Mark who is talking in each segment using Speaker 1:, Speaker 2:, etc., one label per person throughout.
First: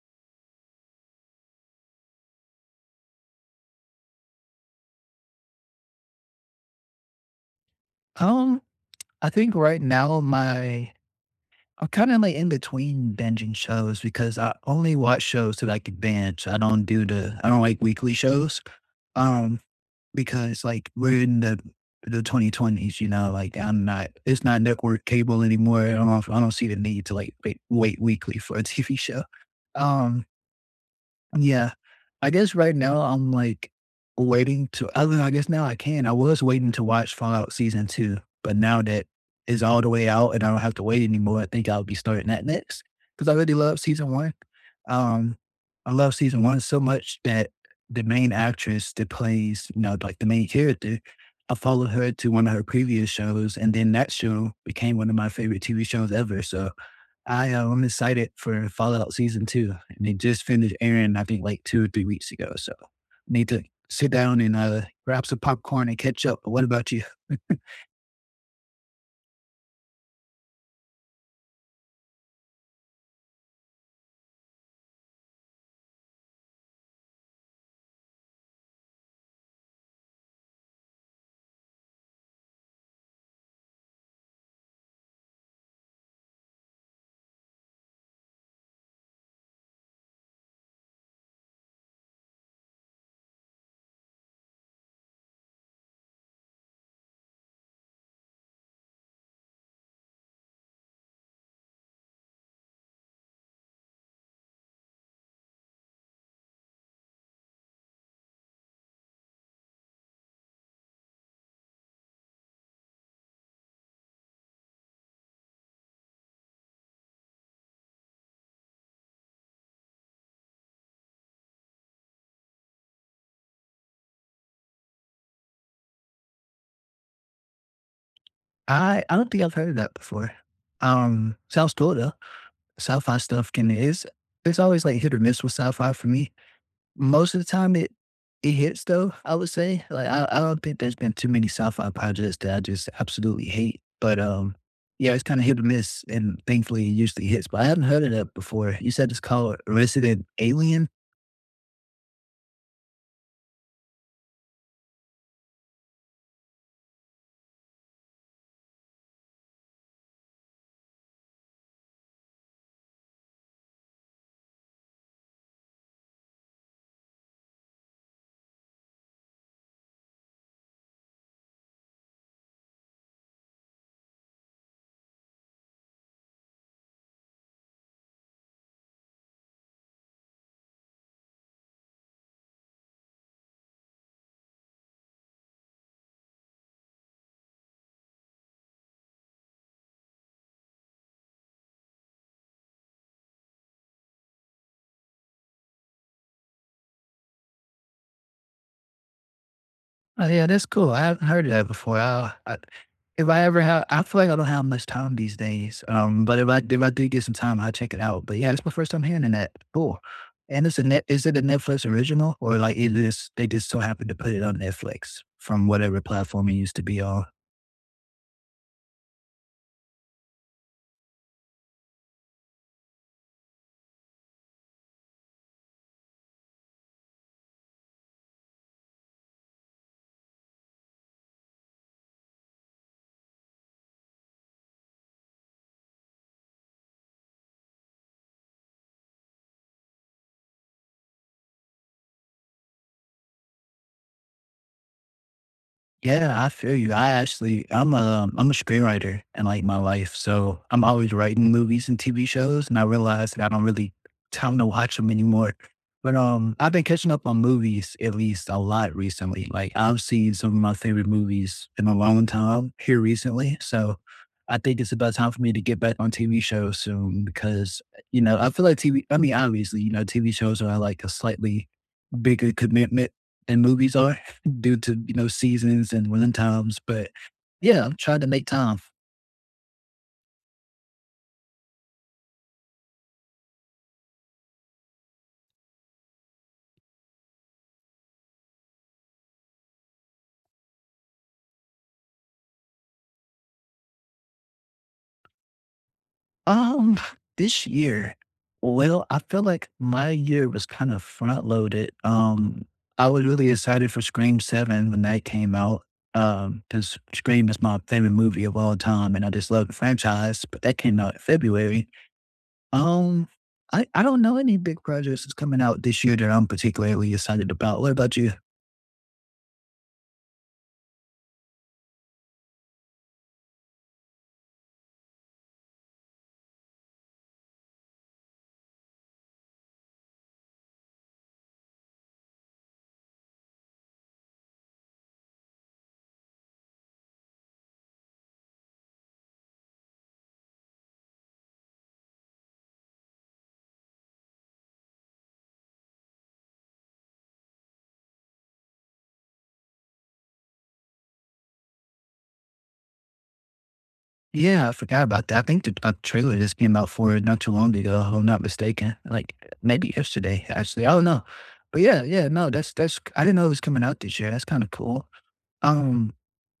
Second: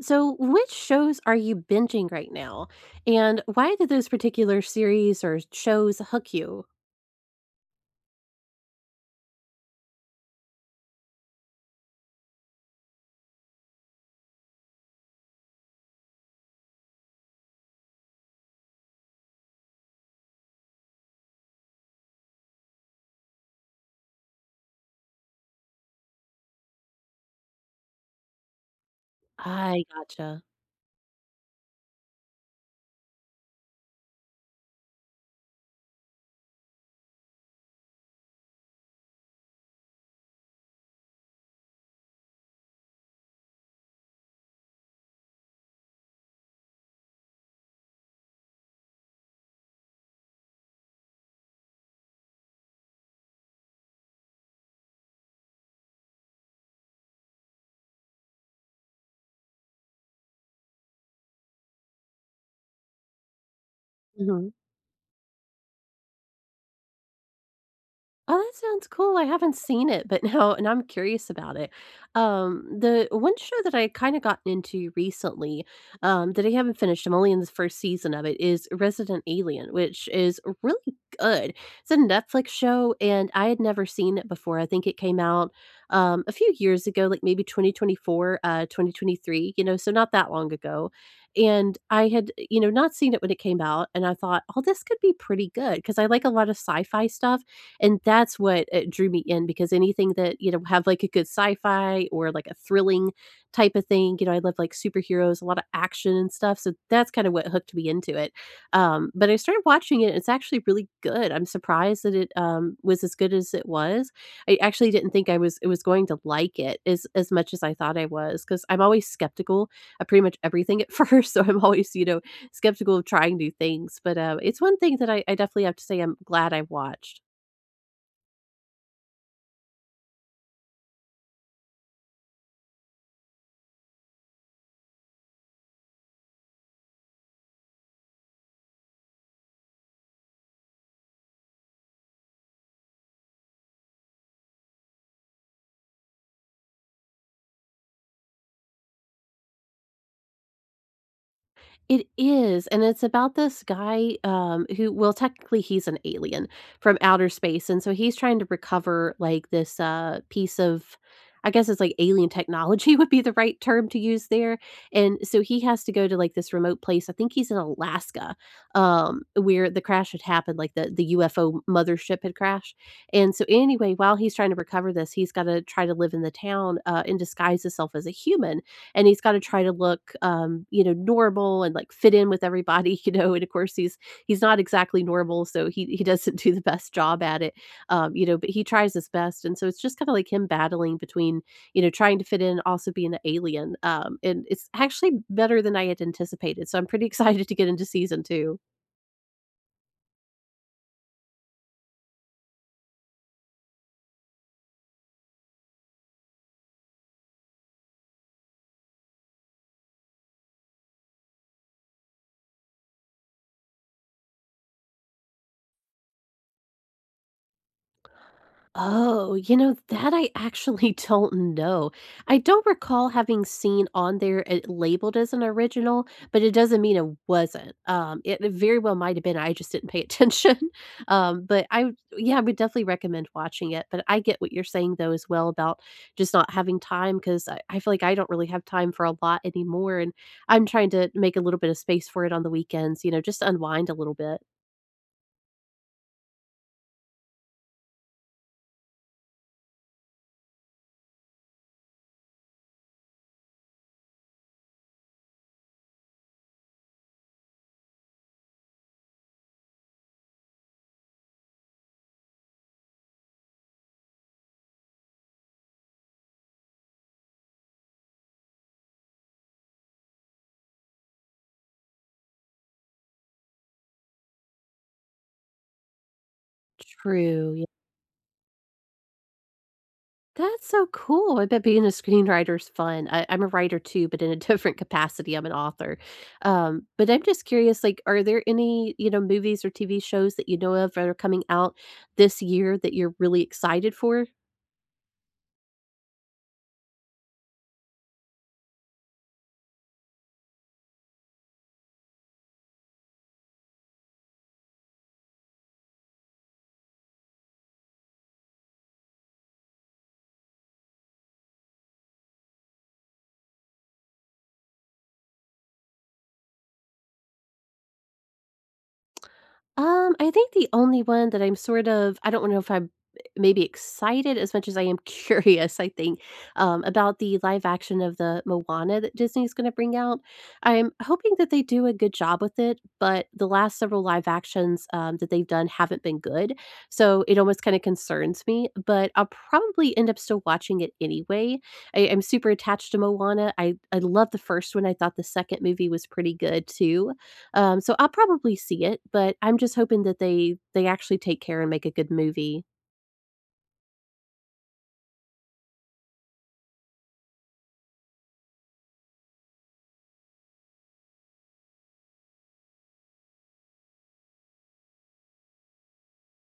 Speaker 1: So, which shows are you binging right now? And why did those particular series or shows hook you?
Speaker 2: Um, I think right now my, I'm kind of like in between binging shows because I only watch shows that I can binge. I don't like weekly shows. Um, because like we're in the 2020s, you know, like I'm not it's not network cable anymore. I don't see the need to like wait weekly for a TV show.
Speaker 1: I
Speaker 2: Um,
Speaker 1: gotcha.
Speaker 2: yeah. I guess right now I'm like waiting to other I guess now I can. I was waiting to watch Fallout season 2, but now that is all the way out and I don't have to wait anymore, I think I'll be starting that next because I really love season 1. Um, I love season 1 so much that the main actress that plays, you know, like, the main character, I followed her to one of her previous shows, and then that show became one of my favorite TV shows ever. So I'm excited for Fallout Season Two, and they just finished airing I think like two or three weeks ago. So need to sit down and grab some popcorn and catch up. But what about you?
Speaker 1: Oh, that sounds cool. I haven't seen it, but now and I'm curious about it. The one show that I kind of gotten into recently, that I haven't finished, I'm only in the first season of it, is Resident Alien, which is really good. It's a Netflix show, and I had never seen it before. I think it came out a few years ago, like maybe 2024, 2023, you know, so not that long ago. And I had, you know, not seen it when it came out, and I thought, oh, this could be pretty good because I like a lot of sci-fi stuff and that's what, drew me in because anything that, you know, have, like, a good sci-fi or, like, a thrilling type of thing, you know, I love, like, superheroes, a lot of action and stuff, so that's kinda what hooked me into it. But I started watching it, and it's actually really good. I'm surprised that it, was as good as it was. I actually didn't think I was it was going to like it as much as I thought I was because 'cause I'm always skeptical of pretty much everything at first, so I'm always, you know, skeptical of trying new things, but, it's one thing that I definitely have to say I'm glad I watched.
Speaker 2: I don't think I've heard of that before. Sounds cool though. Sci-fi stuff can is it's always like hit or miss with sci-fi for me. Most of the time it hits though, I would say. Like I don't think there's been too many sci-fi projects that I just absolutely hate. But yeah, it's kinda hit or miss and thankfully it usually hits. But I haven't heard of that before. You said it's called Resident Alien?
Speaker 1: It is, and it's about this guy, who well, technically he's an alien from outer space, and so he's trying to recover, like, this, piece of I guess it's, like, alien technology would be the right term to use there, and so he has to go to, like, this remote place, I think he's in Alaska, where the crash had happened, like, the UFO mothership had crashed, and so anyway, while he's trying to recover this, he's gotta try to live in the town, and disguise himself as a human, and he's gotta try to look, you know, normal and, like, fit in with everybody, you know, and of course, he's not exactly normal, so he doesn't do the best job at it, you know, but he tries his best, and so it's just kinda like him battling between, you know, trying to fit in, also being an alien, and it's actually better than I had anticipated, so I'm pretty excited to get into season 2.
Speaker 2: Oh, yeah, that's cool. I haven't heard of that before. I, if I ever have, I feel like I don't have much time these days. But if I do get some time, I'll check it out. But yeah, that's my first time hearing that. Cool. And it's a net. Is it a Netflix original or like it is? They just so happened to put it on Netflix from whatever platform it used to be on.
Speaker 1: Oh, you know, that I actually don't know. I don't recall having seen on there it labeled as an original, but it doesn't mean it wasn't. It it very well might have been. I just didn't pay attention. Yeah, I would definitely recommend watching it. But I get what you're saying though as well about just not having time because I feel like I don't really have time for a lot anymore, and I'm trying to make a little bit of space for it on the weekends. You know, just to unwind a little bit.
Speaker 2: Yeah, I feel you. I actually, I'm a screenwriter in like my life, so I'm always writing movies and TV shows, and I realized that I don't really time to watch them anymore. But I've been catching up on movies at least a lot recently. Like I've seen some of my favorite movies in a long time here recently, so I think it's about time for me to get back on TV shows soon because I feel like TV. I mean, obviously, you know, TV shows are like a slightly bigger commitment than movies are due to, you know, seasons and running times, but
Speaker 1: True.
Speaker 2: yeah, I'm trying to make time.
Speaker 1: That's so cool. I bet being a screenwriter is fun. I'm a writer too, but in a different capacity. I'm an author. But I'm just curious, like, are there any, you know, movies or TV shows that you know of that are coming out this year that you're really excited for?
Speaker 2: Um, this year, well, I feel like my year was kind of front loaded. I was really excited for Scream 7 when that came out. Because Scream is my favorite movie of all time and I just love the franchise, but that came out in February. Um, I don't know any big projects that's coming out this year that I'm particularly excited about. What about you?
Speaker 1: I think the only one that I'm sort of I don't know if I'm maybe excited as much as I am curious, I think, about the live action of the Moana that Disney's gonna bring out. I'm hoping that they do a good job with it, but the last several live actions, that they've done haven't been good, so it almost kinda concerns me, but I'll probably end up still watching it anyway. I'm super attached to Moana. I love the first one. I thought the second movie was pretty good too. So I'll probably see it, but I'm just hoping that they actually take care and make a good movie.
Speaker 2: Yeah, I forgot about that. I think the a trailer just came out for it not too long ago, if I'm not mistaken. Like maybe yesterday, actually. I don't know. But yeah, yeah, no, that's I didn't know it was coming out this year. That's kind of cool. Um,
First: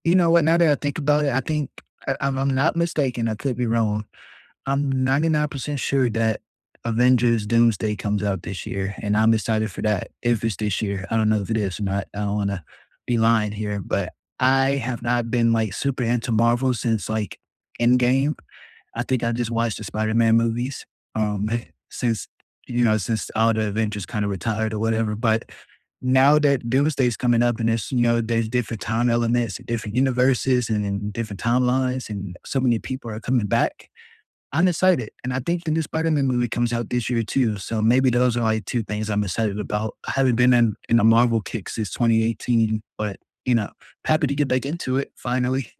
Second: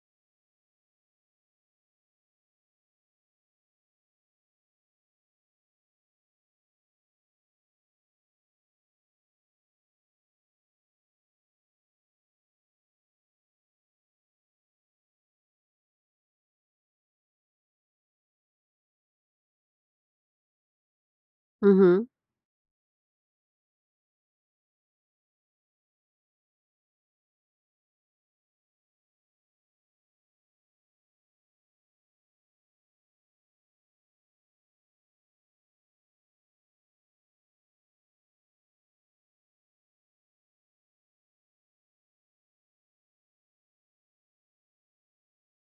Speaker 2: you know what? Now that I think about it, I think I'm not mistaken. I could be wrong. I'm 99% sure that Avengers Doomsday comes out this year, and I'm excited for that. If it's this year, I don't know if it is or not. I don't want to be lying here, but I have not been like super into Marvel since like Endgame. I think I just watched the Spider Man movies um,
Speaker 1: Mhm.
Speaker 2: since, you know, since all the Avengers kind of retired or whatever. But now that Doomsday's coming up and it's, you know, there's different time elements, different universes and then different timelines, and so many people are coming back. I'm excited, and I think the new Spider-Man movie comes out this year too. So maybe those are like two things I'm excited about. I haven't been in a Marvel kick since 2018, but you know, happy to get back into it finally.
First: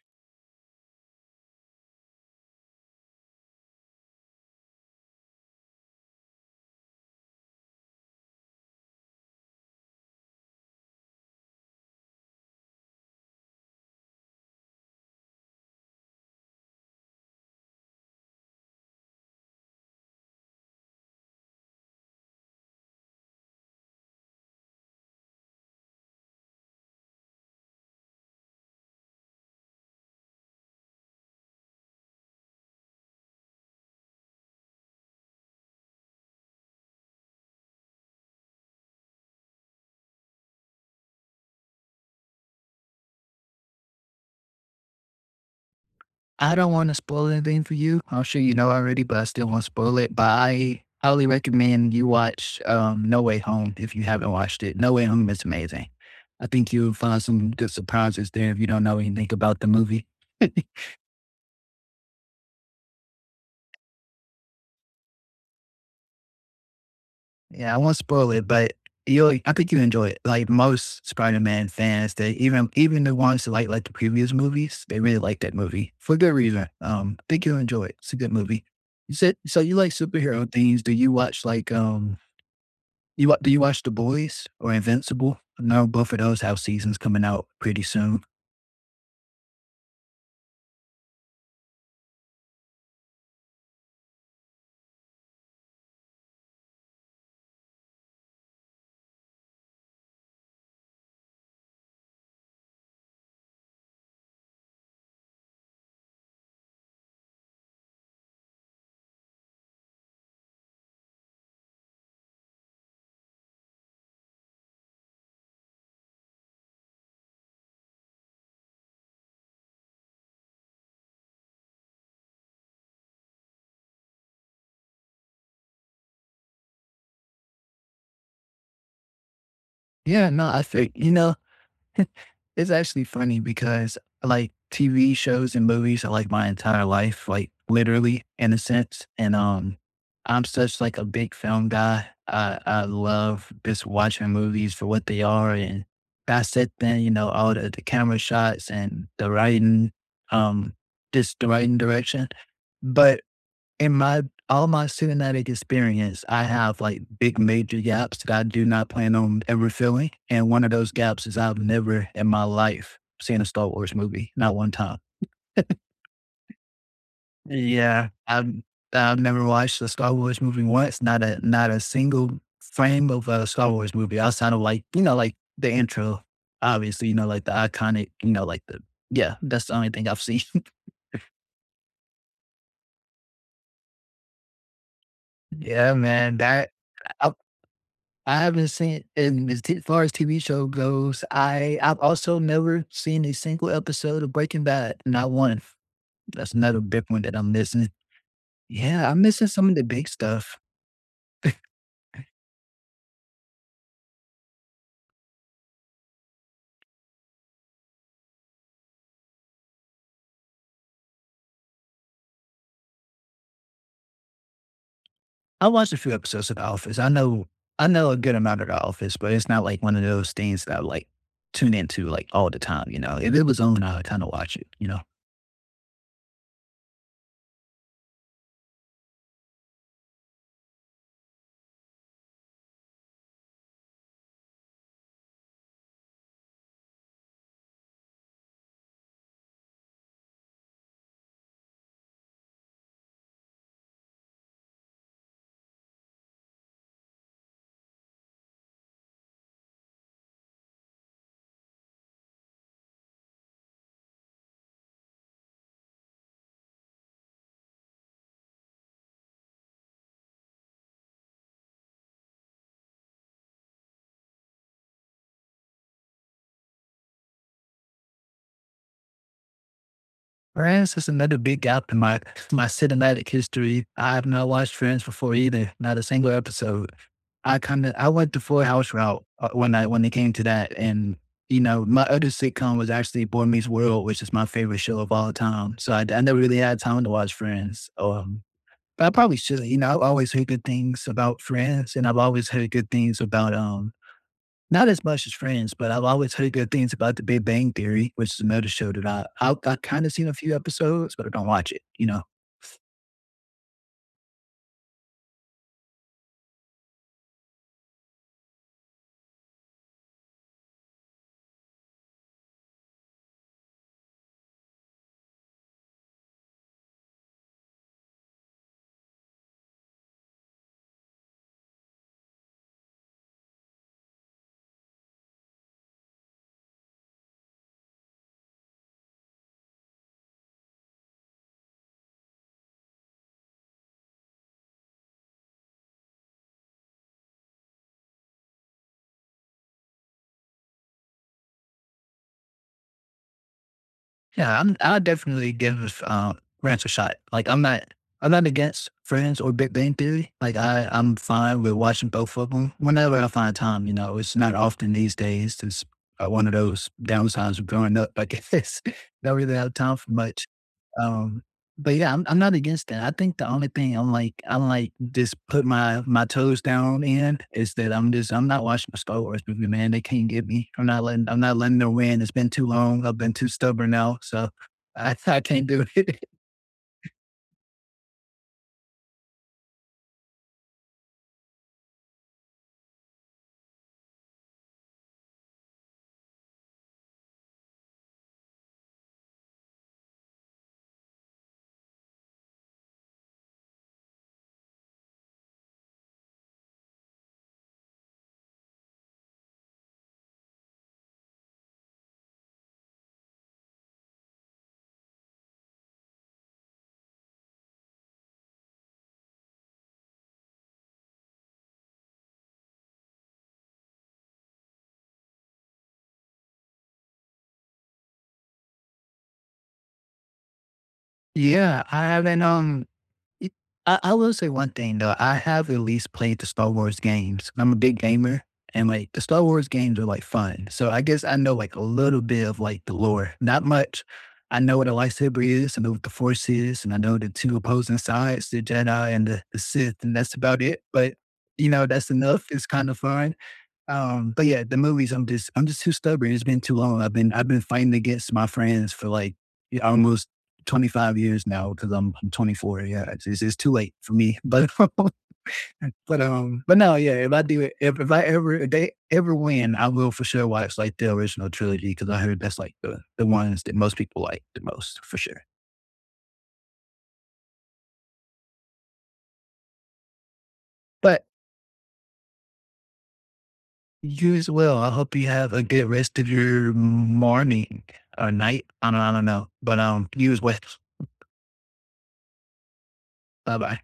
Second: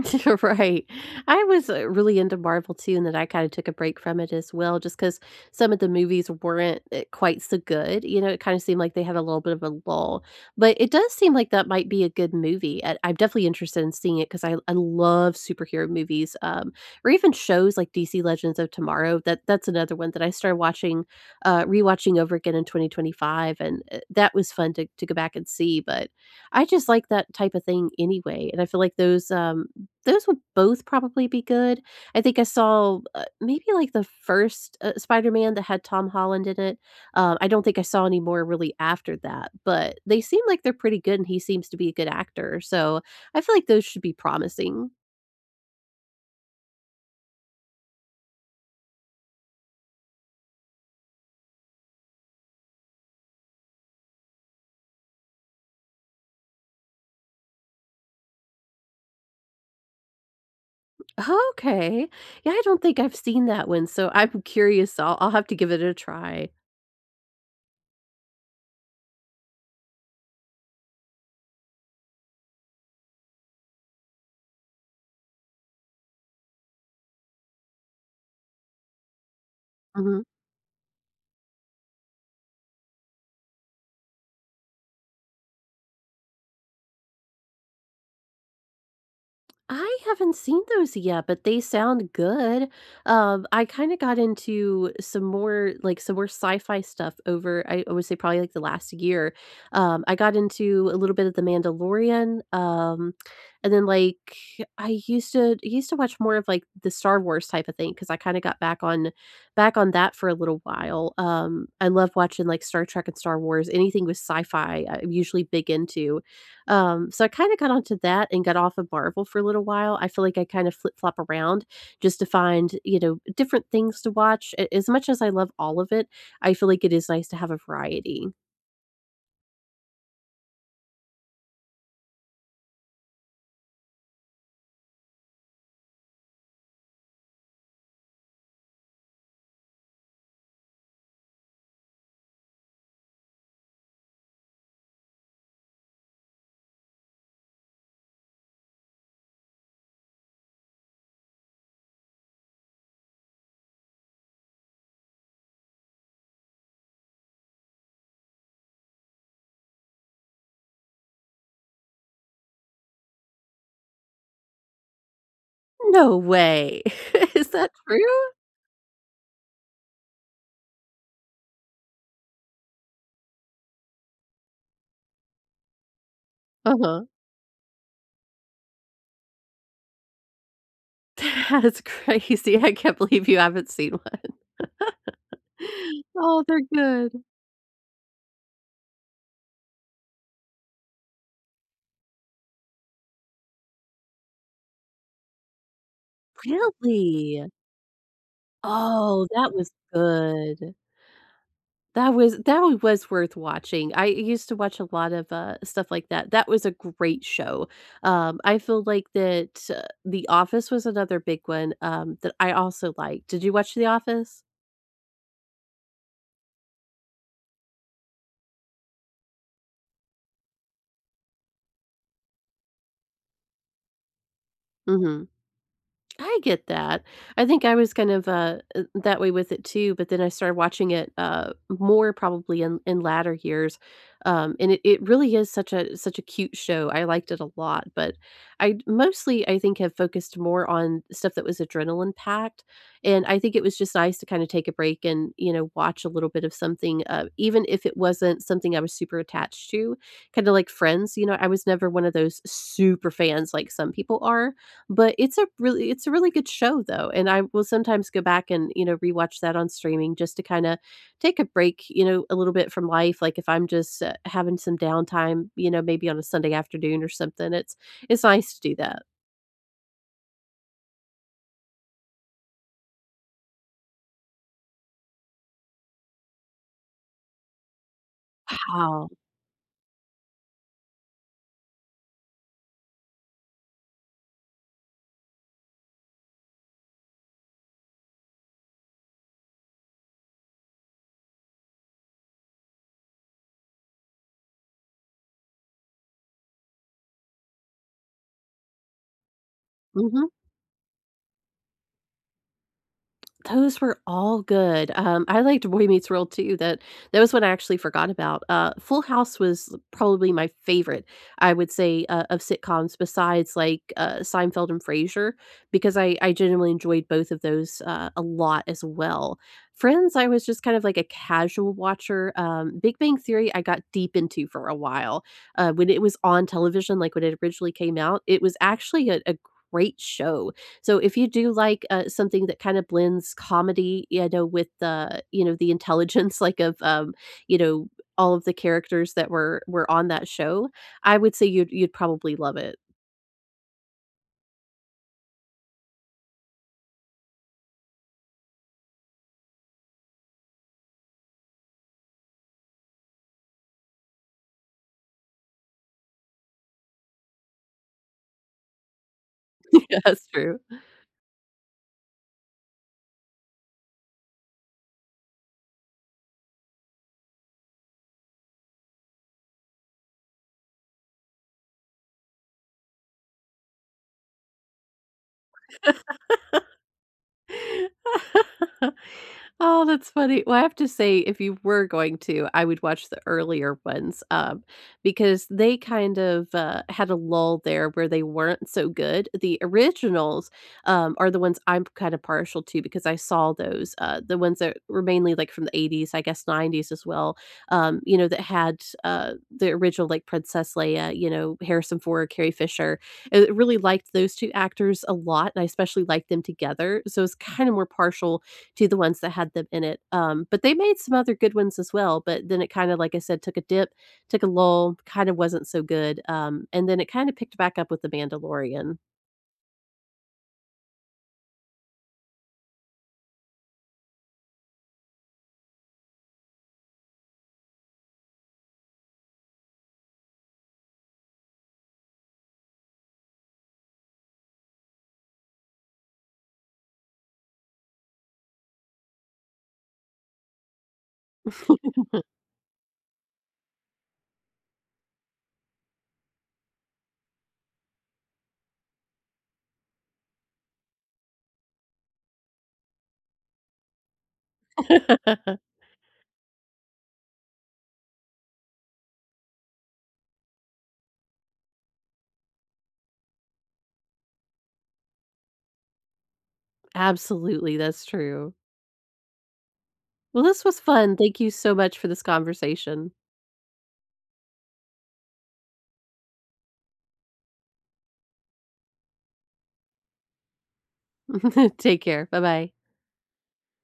Speaker 1: You're right. I was really into Marvel too, and then I kind of took a break from it as well, just because some of the movies weren't quite so good. You know, it kind of seemed like they had a little bit of a lull, but it does seem like that might be a good movie. I'm definitely interested in seeing it because I love superhero movies, or even shows like DC Legends of Tomorrow. That's another one that I started watching, rewatching over again in 2025, and that was fun to go back and see. But I just like that type of thing anyway. And I feel like those would both probably be good. I think I saw, maybe, like, the first, Spider-Man that had Tom Holland in it. I don't think I saw any more really after that, but they seem like they're pretty good, and he seems to be a good actor, so I feel like those should be promising.
Speaker 2: I don't want to spoil anything for you. I'm sure you know already, but I still want to spoil it. But I highly recommend you watch No Way Home if you haven't watched it. No Way Home is amazing. I think you'll find some good surprises there if you don't know anything about the movie.
Speaker 1: Okay. Yeah, I don't think I've seen that one, so I'm curious. I'll have to give it a try.
Speaker 2: Yeah, I won't spoil it, but you'll I think you enjoy it. Like most Spider-Man fans, they even the ones that like the previous movies, they really like that movie for good reason. I think you'll enjoy it. It's a good movie. You said so you like
Speaker 1: Mhm.
Speaker 2: superhero things. Do you watch like do you watch The Boys or Invincible? No, both of those have seasons coming out pretty soon.
Speaker 1: I haven't seen those yet, but they sound good. I kinda got into some more, like, some more sci-fi stuff over I would say probably, like, the last year. I got into a little bit of The Mandalorian, and then, like, I used to used to watch more of, like, the Star Wars type of thing because I kinda got back on that for a little while. I love watching, like, Star Trek and Star Wars. Anything with sci-fi, I'm usually big into. So I kinda got onto that and got off of Marvel for a little while. I feel like I kind of flip-flop around just to find, you know, different things to watch. A As much as I love all of it, I feel like it is nice to have a variety.
Speaker 2: Yeah, no, I think it's actually funny because, like, TV shows and movies are, like, my entire life, like, literally, in a sense, and I'm such, like, a big film guy. I love just watching movies for what they are, and I sit there, you know, all the camera shots and the writing, um, just the writing direction, but in my all my cinematic experience, I have like big major gaps that I do not plan on ever filling. And one of those gaps is I've never in my life seen a Star Wars movie, not one time.
Speaker 1: No way. Is that
Speaker 2: Yeah.
Speaker 1: true?
Speaker 2: I've never watched a Star Wars movie once, not a single frame of a Star Wars movie outside of like, you know, like the intro,
Speaker 1: Uh-huh.
Speaker 2: obviously, you know, like the iconic, you know, like the yeah, that's the only thing I've seen.
Speaker 1: That is crazy. I can't believe you haven't seen one.
Speaker 2: Yeah, man.
Speaker 1: Oh, they're
Speaker 2: That,
Speaker 1: good.
Speaker 2: I haven't seen and as t far as TV show goes, I've also never seen a single episode of Breaking Bad, not one. That's another big one that
Speaker 1: Really?
Speaker 2: I'm missing. Yeah, I'm
Speaker 1: Oh,
Speaker 2: missing
Speaker 1: that
Speaker 2: some
Speaker 1: was
Speaker 2: of the big stuff.
Speaker 1: good. That one was worth watching. I used to watch a lot of, stuff like that. That was a great show. I feel like The Office was another big one, that I also liked. Did you watch The Office?
Speaker 2: I watched a few episodes of The Office. I know a good amount of The Office, but it's not like one of those things that I like tune into like all the time, you know. If it was on, I would kind of watch it, you know.
Speaker 1: Mhm. I get that. I think I was kind of, that way with it too, but then I started watching it, more probably in latter years, and it really is such a cute show. I liked it a lot, but mostly, I think, have focused more on stuff that was adrenaline-packed, and I think it was just nice to kinda take a break and, you know, watch a little bit of something, even if it wasn't something I was super attached to, kinda like Friends, you know, I was never one of those super fans like some people are, but it's a really good show though, and I will sometimes go back and, you know, rewatch that on streaming just to kinda take a break, you know, a little bit from life, like, if I'm just, having some downtime, you know, maybe on a Sunday afternoon or something, it's nice to do that.
Speaker 2: Friends is another big gap in my cinematic history. I have not watched Friends before either, not a single episode. I kind of I went the Full House
Speaker 1: Wow.
Speaker 2: route when I when it came to that, and you know my other sitcom was actually Boy Meets World, which is my favorite show of all time. So I never really had time to watch Friends. I probably shouldn't. You know, I've always heard good things about Friends, and I've always heard good things about not as much as Friends, but I've always heard good things about The Big Bang Theory, which is another show that I kind of seen
Speaker 1: Mhm.
Speaker 2: a few episodes, but I don't watch it. You know,
Speaker 1: Those were all good. I liked Boy Meets World too. That that was one I actually forgot about. Full House was probably my favorite, I would say, of sitcoms besides like, Seinfeld and Frasier because I genuinely enjoyed both of those, a lot as well. Friends, I was just kind of like a casual watcher. Big Bang Theory, I got deep into for a while. When it was on television, like when it originally came out, it was actually a great show. So if you do like, something that kind of blends comedy, you know, with the, you know, the intelligence, like, of, you know, all of the characters that were on that show, I would say you'd probably love it.
Speaker 2: yeah, I'll definitely give Friends a shot. Like I'm not against Friends or Big Bang Theory. Like I'm fine with watching both of them whenever I find time. You know, it's not often these days. It's one of those downsides of growing up. I guess don't really have time
Speaker 1: Yeah,
Speaker 2: for
Speaker 1: that's
Speaker 2: much.
Speaker 1: true.
Speaker 2: Um, but yeah, I'm not against that. I think the only thing I'm like just put my toes down in is that I'm not watching the Star Wars movie, man. They can't get me. I'm not letting them win. It's been too long. I've been too stubborn now, so I I can't do it.
Speaker 1: Oh, that's funny. Well, I have to say, if you were going to, I would watch the earlier ones, because they kind of, had a lull there where they weren't so good. The originals, are the ones I'm kind of partial to because I saw those, the ones that were mainly like from the 80s, I guess 90s as well, you know, that had, the original like Princess Leia, you know, Harrison Ford, Carrie Fisher. I really liked those two actors a lot, and I especially liked them together. So it's kind of more partial to the ones that had them in it. But they made some other good ones as well. But then it kind of, like I said, took a dip, took a lull, kind of wasn't so good. And then it kind of picked back up with The Mandalorian.
Speaker 2: Yeah, I haven't It I will say one thing though, I have at least played the Star Wars games. I'm a big gamer and like the Star Wars games are like fun. So I guess I know like a little bit of like the lore. Not much. I know what a lightsaber is, I know what the force is, and I know the two opposing sides, the Jedi and the Sith, and that's about it. But you know, that's enough. It's kind of fun. But yeah, the movies, I'm just too stubborn. It's been too long. I've been fighting against my friends for like yeah, almost 25 years now because I'm 24. Yeah, it's too late for me. But, but no, yeah. If I do it, if I ever, if they ever win, I will for sure watch like the original trilogy because I heard that's like the ones that most people like the most for sure.
Speaker 1: Absolutely, that's true. Well, this was fun.
Speaker 2: But
Speaker 1: Thank you so much for this conversation.
Speaker 2: you as well. I hope you have a good rest of your morning or night. I don't know. But you as well.
Speaker 1: Take care. Bye bye.
Speaker 2: Bye bye.